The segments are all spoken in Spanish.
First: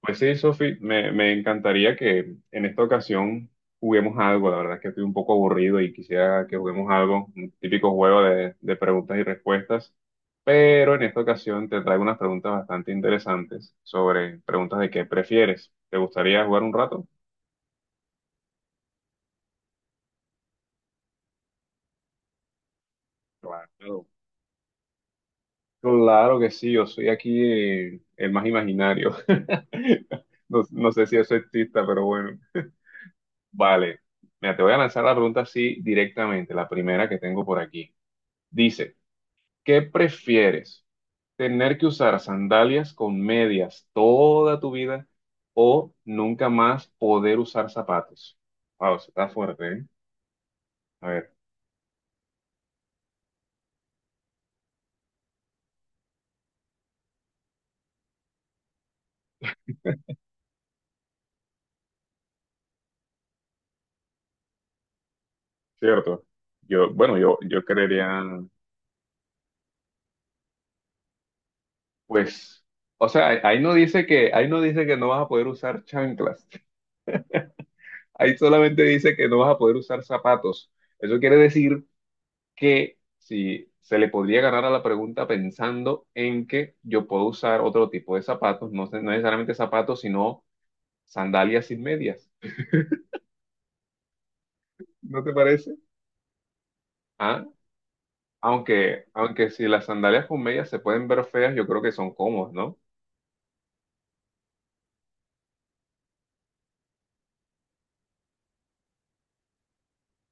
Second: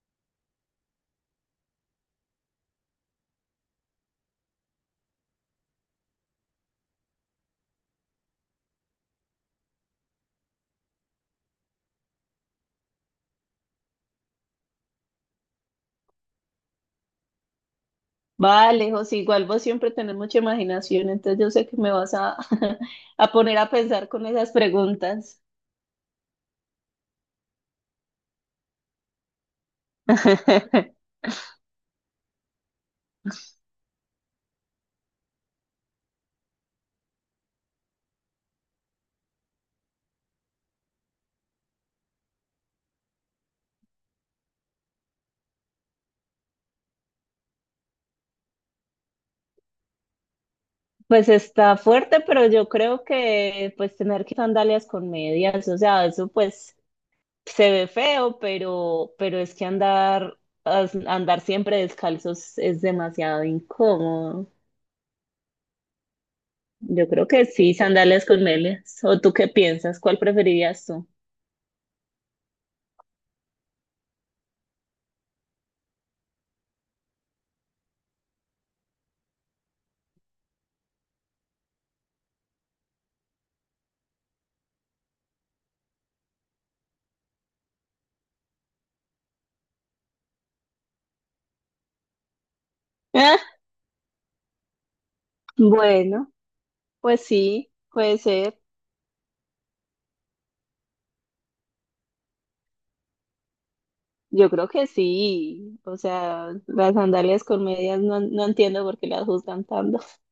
Pues sí, Sofi, me encantaría que en esta ocasión juguemos algo. La verdad es que estoy un poco aburrido y quisiera que juguemos algo, un típico juego de preguntas y respuestas. Pero en esta ocasión te traigo unas preguntas bastante interesantes sobre preguntas de qué prefieres. ¿Te gustaría jugar un rato? Vale, José, igual vos siempre tenés mucha imaginación, entonces yo sé que me vas a, a poner a Claro. pensar con esas preguntas. Claro que sí, yo soy aquí el más imaginario. No, no sé si eso exista, pero bueno. Vale. Mira, te voy a lanzar la pregunta así directamente, la primera que tengo por aquí. Dice, ¿qué prefieres? ¿Tener que usar sandalias con medias toda tu vida o nunca más poder usar zapatos? Wow, eso está fuerte, ¿eh? A Pues ver, está fuerte, pero yo creo que pues tener que sandalias con medias, o sea, eso pues se ve feo, pero es que andar, andar siempre descalzos es demasiado incómodo. cierto. Yo, Yo bueno, creo yo, que yo sí, creería, sandalias con medias. ¿O tú qué piensas? ¿Cuál preferirías tú? pues, o sea, ahí no dice que, ahí no dice que no vas a poder usar chanclas. Ahí solamente dice que no vas a poder usar zapatos. Eso quiere decir que si se le podría agarrar a la pregunta pensando en que yo puedo usar otro tipo de zapatos, no, no necesariamente zapatos, sino sandalias sin medias. ¿No te parece? Bueno, pues Ah, sí, puede ser. aunque si las sandalias con medias se pueden ver feas, yo creo que son cómodas, ¿no? Yo creo que sí, o sea, las sandalias con medias no entiendo por qué las juzgan tanto.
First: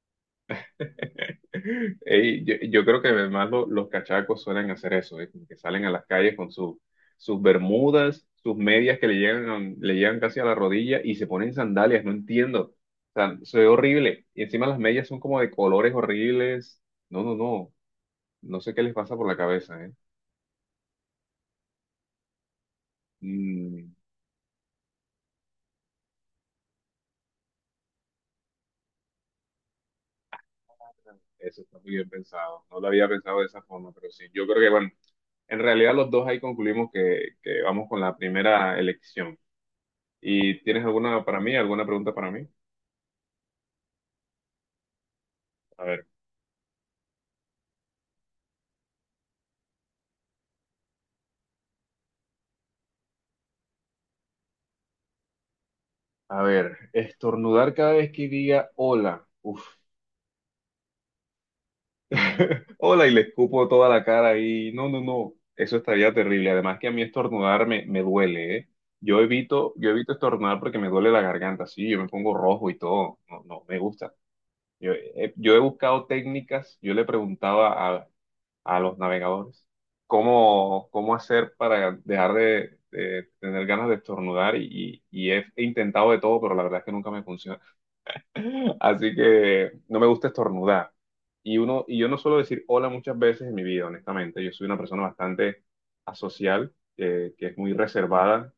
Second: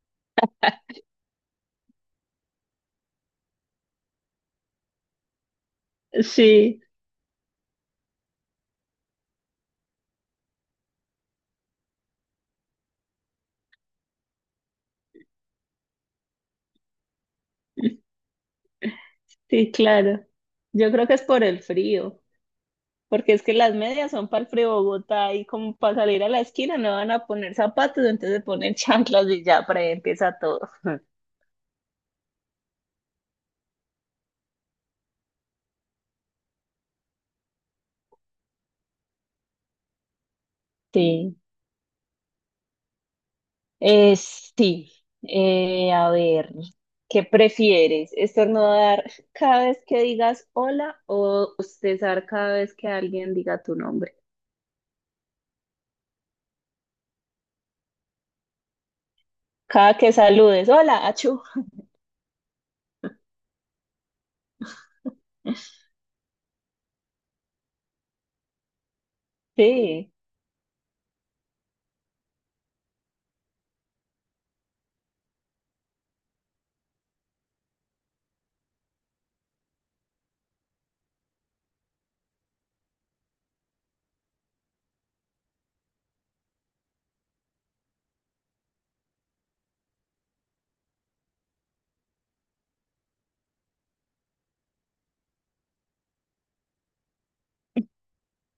Ey, yo creo que además los cachacos suelen hacer eso, ¿eh? Como que salen a las calles con Sí, sus bermudas, sus medias que le llegan casi a la rodilla y se ponen sandalias, no entiendo. O sea, se ve horrible. Y encima las medias son como de colores horribles. No, no, no. No sé qué les pasa por la sí, cabeza, ¿eh? claro. Yo creo que es por el frío, porque es que las Mm, medias son para el frío de Bogotá y como para salir a la esquina no van a poner zapatos, entonces ponen chanclas y ya, para ahí empieza todo. eso está muy bien pensado. No lo había pensado de esa forma, pero sí. Yo creo que, bueno, en realidad los dos ahí concluimos que vamos con la primera elección. ¿Y tienes alguna Sí, para mí, alguna pregunta para mí? Sí, A ver, a ver, ¿qué prefieres? ¿Estornudar cada vez que digas hola o bostezar cada vez que alguien diga tu nombre? a ver, estornudar cada vez que diga hola. Uf, Cada que saludes, hola, achú. hola y le escupo toda la cara y no, no, no, eso estaría terrible. Además que a mí estornudar me duele, ¿eh? Yo evito Sí, estornudar porque me duele la garganta, sí, yo me pongo rojo y todo. No, no, me gusta. Yo, yo he buscado técnicas, yo le preguntaba a los navegadores cómo, cómo hacer para dejar de tener ganas de estornudar y, y he intentado de todo, pero la verdad es que nunca me funciona. Así que no me gusta estornudar. Y uno, y yo no suelo decir hola muchas veces en mi vida, honestamente. Yo soy una persona bastante asocial, que es muy reservada.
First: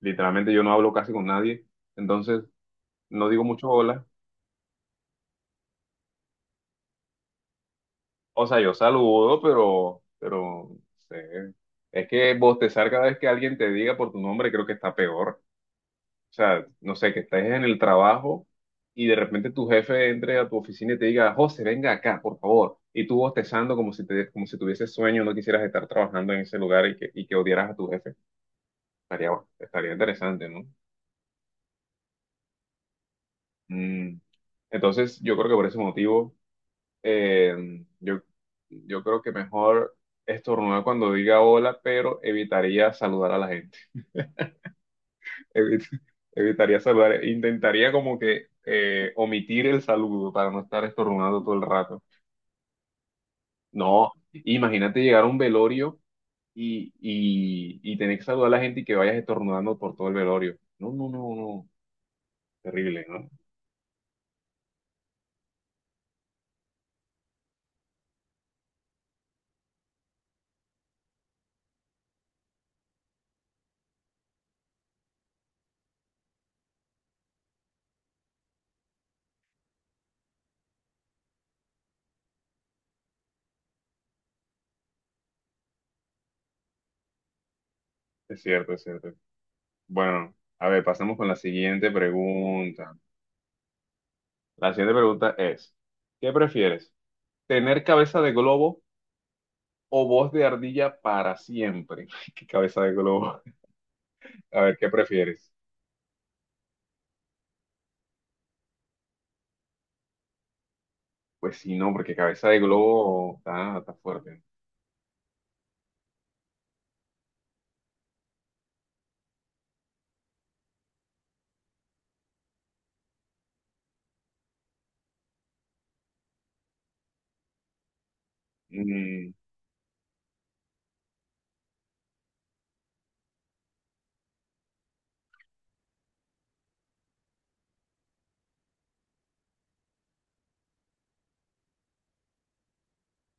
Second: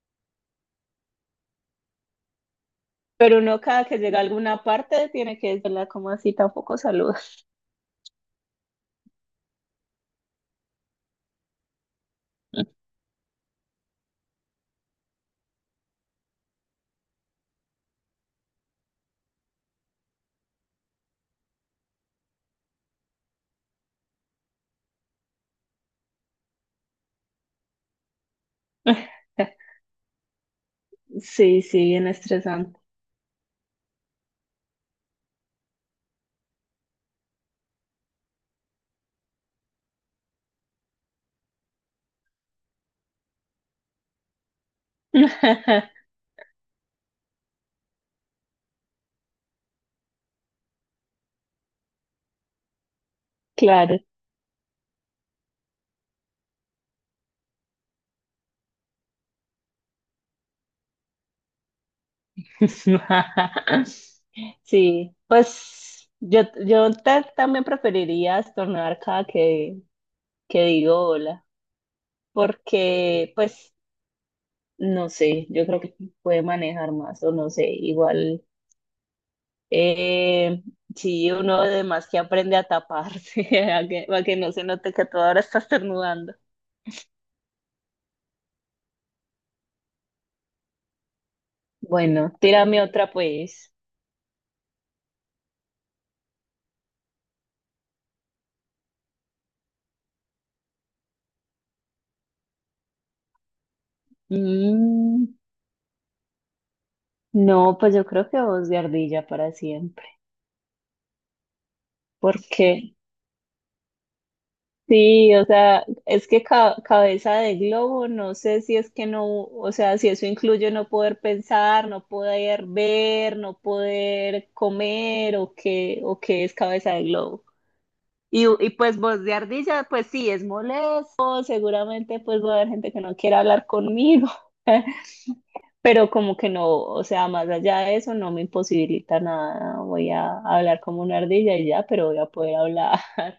Literalmente yo no hablo casi con nadie. Entonces, no pero digo uno mucho cada que hola. llega a alguna parte tiene que decirla como así, tampoco saludas. O sea, yo saludo, pero no sé. Es que bostezar cada vez que alguien te diga por tu nombre creo que está peor. O sea, no sé, que estés en el trabajo y de repente tu jefe entre a tu oficina y te diga, José, venga acá, por favor. Y tú bostezando como si te, como si tuvieses sueño, no quisieras estar trabajando en ese lugar y que odiaras a tu jefe. Estaría, bueno, estaría interesante, ¿no? Sí, sí, bien estresante. Mm. Entonces, yo creo que por ese motivo, eh, yo, yo creo que mejor estornudar cuando diga hola, pero evitaría saludar a la gente. Evit- Evitaría saludar, intentaría como que omitir el saludo para no estar estornudando todo el rato. Claro. No, imagínate llegar a un velorio y tener que saludar a la gente y que vayas estornudando por todo el velorio. No, no, no, no, terrible, ¿no? Sí, pues yo ta- también preferiría estornudar cada que digo hola, porque pues no sé, yo creo que puede manejar más o no sé, igual. Eh, sí, uno además que aprende a taparse, a que no se note que tú ahora estás estornudando. Es cierto, es cierto. Bueno, a ver, pasemos con la siguiente Bueno, tírame pregunta. otra pues. La siguiente pregunta es, ¿qué prefieres? ¿Tener cabeza de globo o voz de ardilla para siempre? ¿Qué cabeza de globo? A ver, ¿qué Mm, prefieres? no, pues yo creo que voz de ardilla para siempre. Pues sí, no, porque cabeza de Porque globo está, está fuerte. sí, o sea, es que cabeza de globo, no sé si es que no, o sea, si eso incluye no poder pensar, no poder ver, no poder comer o qué es cabeza de globo. Y pues voz Mm, de ardilla, pues sí, es molesto, seguramente pues va a haber gente que no quiera hablar conmigo, pero como que no, o sea, más allá de eso no me imposibilita nada, voy a hablar como una ardilla y ya, pero voy a poder hablar.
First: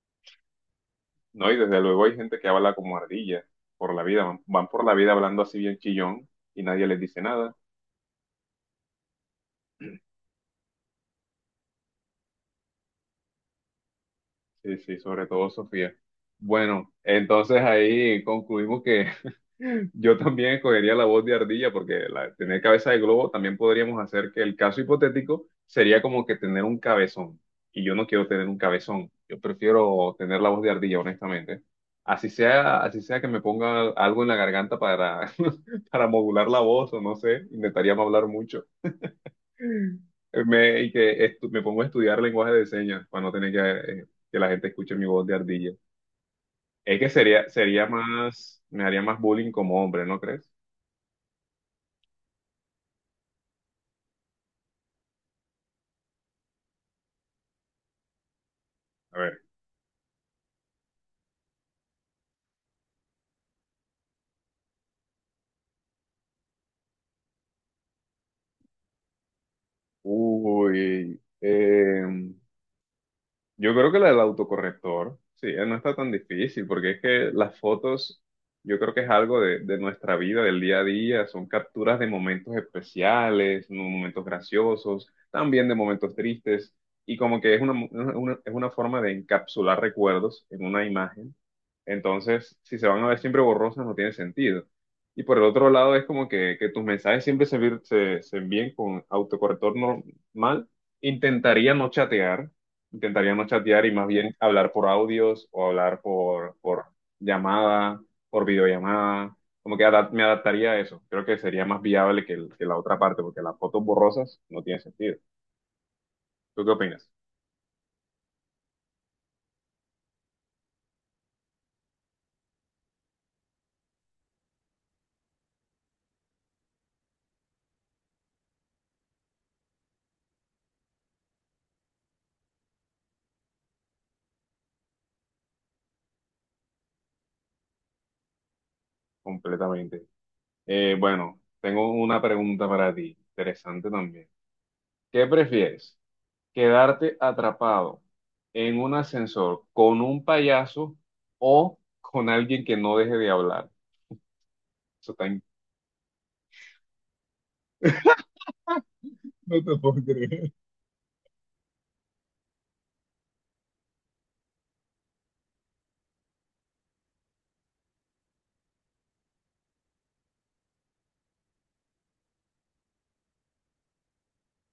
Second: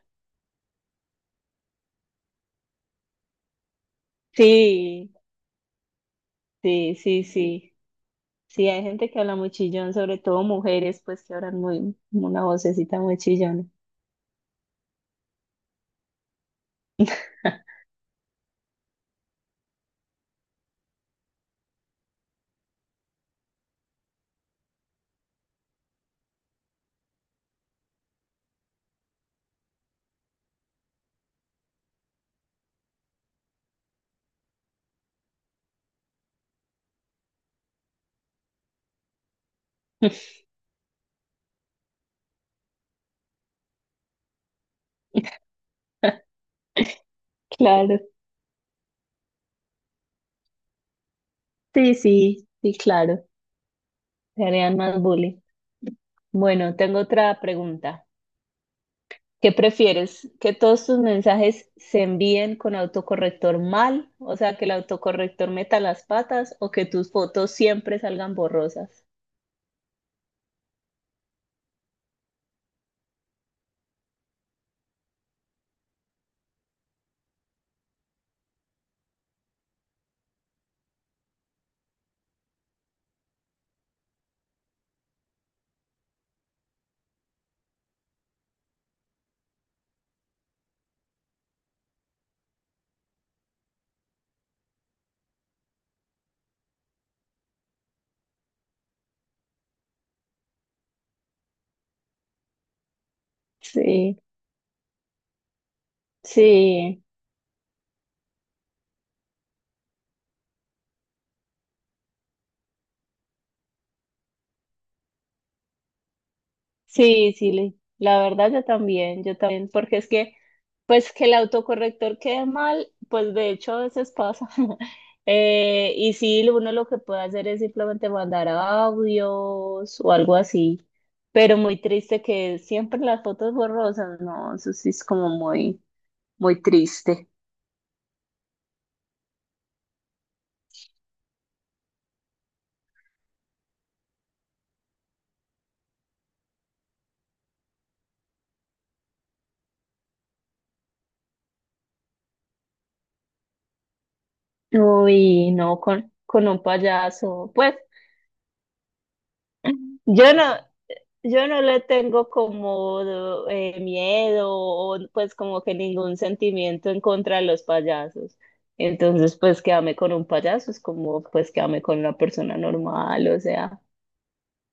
no, y desde luego hay gente que habla como ardilla por la vida, van, van por la Sí, vida hablando así bien chillón y nadie sí, les dice sí, nada. sí, sí, hay gente que habla muy chillón, sobre todo mujeres, pues que hablan muy, una vocecita muy chillona. Sí, sí, sobre todo Sofía. Bueno, entonces ahí concluimos que yo también escogería la voz de ardilla porque la, tener cabeza de globo también podríamos hacer que el caso hipotético sería como que tener un cabezón. Y yo no quiero tener un cabezón. Yo prefiero tener la voz de ardilla, honestamente. Así sea que me ponga algo en la garganta para, para modular la voz o no sé, intentaría no hablar mucho. Y me pongo a estudiar lenguaje de señas para no tener que la gente escuche mi voz de ardilla. Es que sería, sería Claro, más, me haría más bullying como hombre, ¿no crees? sí, sí, sí, claro, se harían más bullying. Bueno, tengo otra pregunta. A ver. ¿Qué prefieres? ¿Que todos tus mensajes se envíen con autocorrector mal? O sea, que el autocorrector meta las patas o que tus fotos siempre salgan borrosas. Uy, yo creo que la del autocorrector, sí, no está tan difícil, porque es que las fotos, yo creo que es algo de nuestra vida, del día a día, son capturas de momentos especiales, momentos graciosos, también de momentos tristes, y como que es una, es una forma de encapsular recuerdos en una imagen. Entonces, si se van a ver siempre borrosas, no tiene sentido. Y por el otro lado, es como que tus mensajes siempre se, se envíen con autocorrector normal. Intentaría no chatear Intentaría no chatear y más Sí, bien hablar por audios o hablar por sí. llamada, por videollamada. Como que me adaptaría a eso. Creo que sería más viable que, que la otra parte, porque las fotos borrosas no tienen sentido. ¿Tú qué opinas? Sí, sí, le- la verdad yo también, porque es que, pues que el autocorrector quede mal, pues de hecho a veces pasa. Y sí, uno lo que puede hacer es simplemente mandar audios o algo así, pero muy triste que siempre las fotos borrosas, no, eso sí es como muy, muy triste. Completamente. Bueno, tengo una pregunta para ti, interesante también. ¿Qué prefieres? ¿Quedarte atrapado en un ascensor con un payaso o con alguien que no deje de hablar? Eso está, Uy, no, con un payaso, pues no te puedo yo creer. no. Yo no le tengo como miedo o pues como que ningún sentimiento en contra de los payasos. Entonces, pues que con un payaso es como pues que con una persona normal, o sea.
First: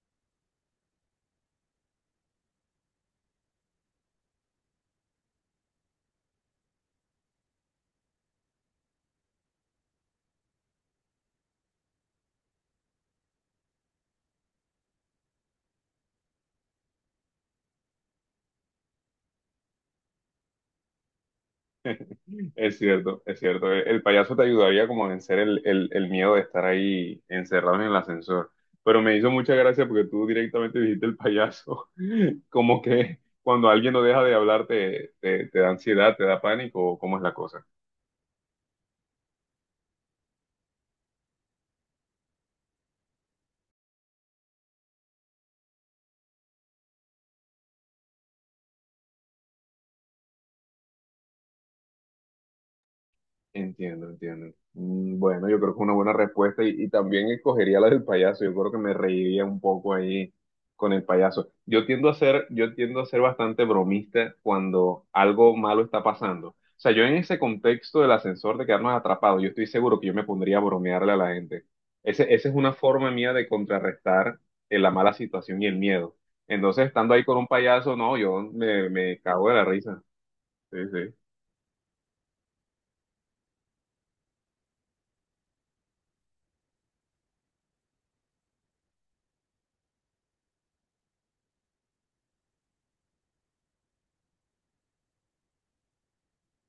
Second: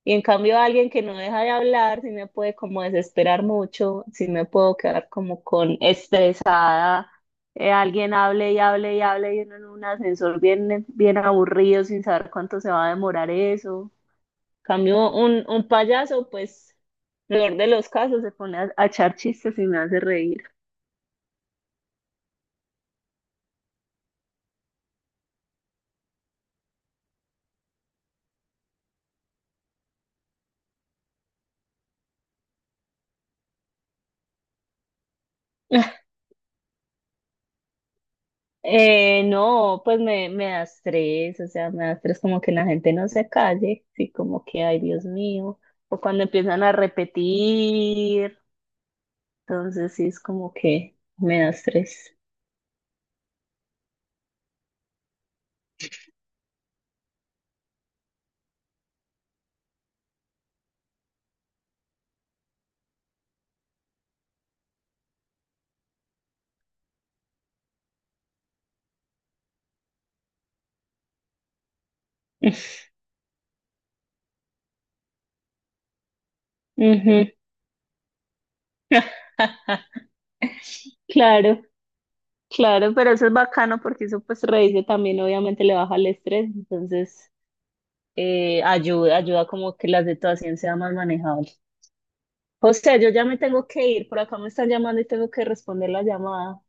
Y en cambio alguien que no deja de hablar, sí me puede como desesperar mucho, sí me puedo quedar como con estresada. Alguien hable y hable y hable y uno en un ascensor bien, bien aburrido sin saber cuánto se va a demorar eso. Cambio un payaso, pues, peor de los casos, se pone a echar chistes y me hace reír. Es cierto, es cierto. El payaso te ayudaría como a vencer el miedo de estar ahí encerrado en el ascensor. Pero me hizo mucha gracia porque tú directamente dijiste el payaso. Como que cuando alguien no deja de hablar te, te, te da ansiedad, te da pánico, ¿o ¿cómo es la cosa? No, pues me da estrés, o sea, me da estrés como que la gente no se calle, sí, como que, ay, Dios mío, o cuando empiezan a repetir, entonces sí es como que me da estrés. Entiendo, entiendo. Mm, bueno, yo creo que es una buena respuesta y también escogería la del payaso. Yo creo que me reiría un poco ahí con el payaso. Yo tiendo a ser, yo tiendo a ser bastante bromista cuando algo malo está pasando. O sea, yo en ese contexto del ascensor de quedarnos atrapados, yo estoy seguro que yo me pondría a bromearle a la gente. Ese, esa es una forma mía de contrarrestar la mala situación y el miedo. Entonces, estando ahí Ujú. con un payaso, no, me cago de la risa. Sí, sí. Claro, claro, pero eso es bacano porque eso pues reírse también obviamente le baja el estrés, entonces ayuda, ayuda como que la situación sea más manejable. José, yo ya me tengo que ir, por acá me están llamando y tengo que responder la llamada.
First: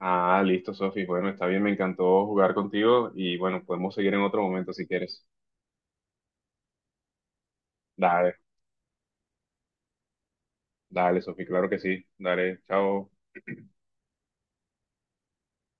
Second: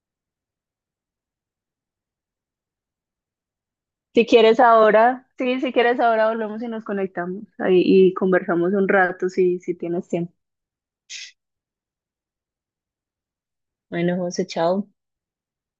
Ah, listo, Sofi. Bueno, está bien, me encantó jugar contigo y bueno, podemos seguir en Si otro quieres momento si quieres. ahora, sí, si quieres ahora volvemos y nos conectamos ahí y Dale, conversamos un rato si, si tienes tiempo. dale, Sofi, claro que sí. Dale, chao. Bueno, José, chao.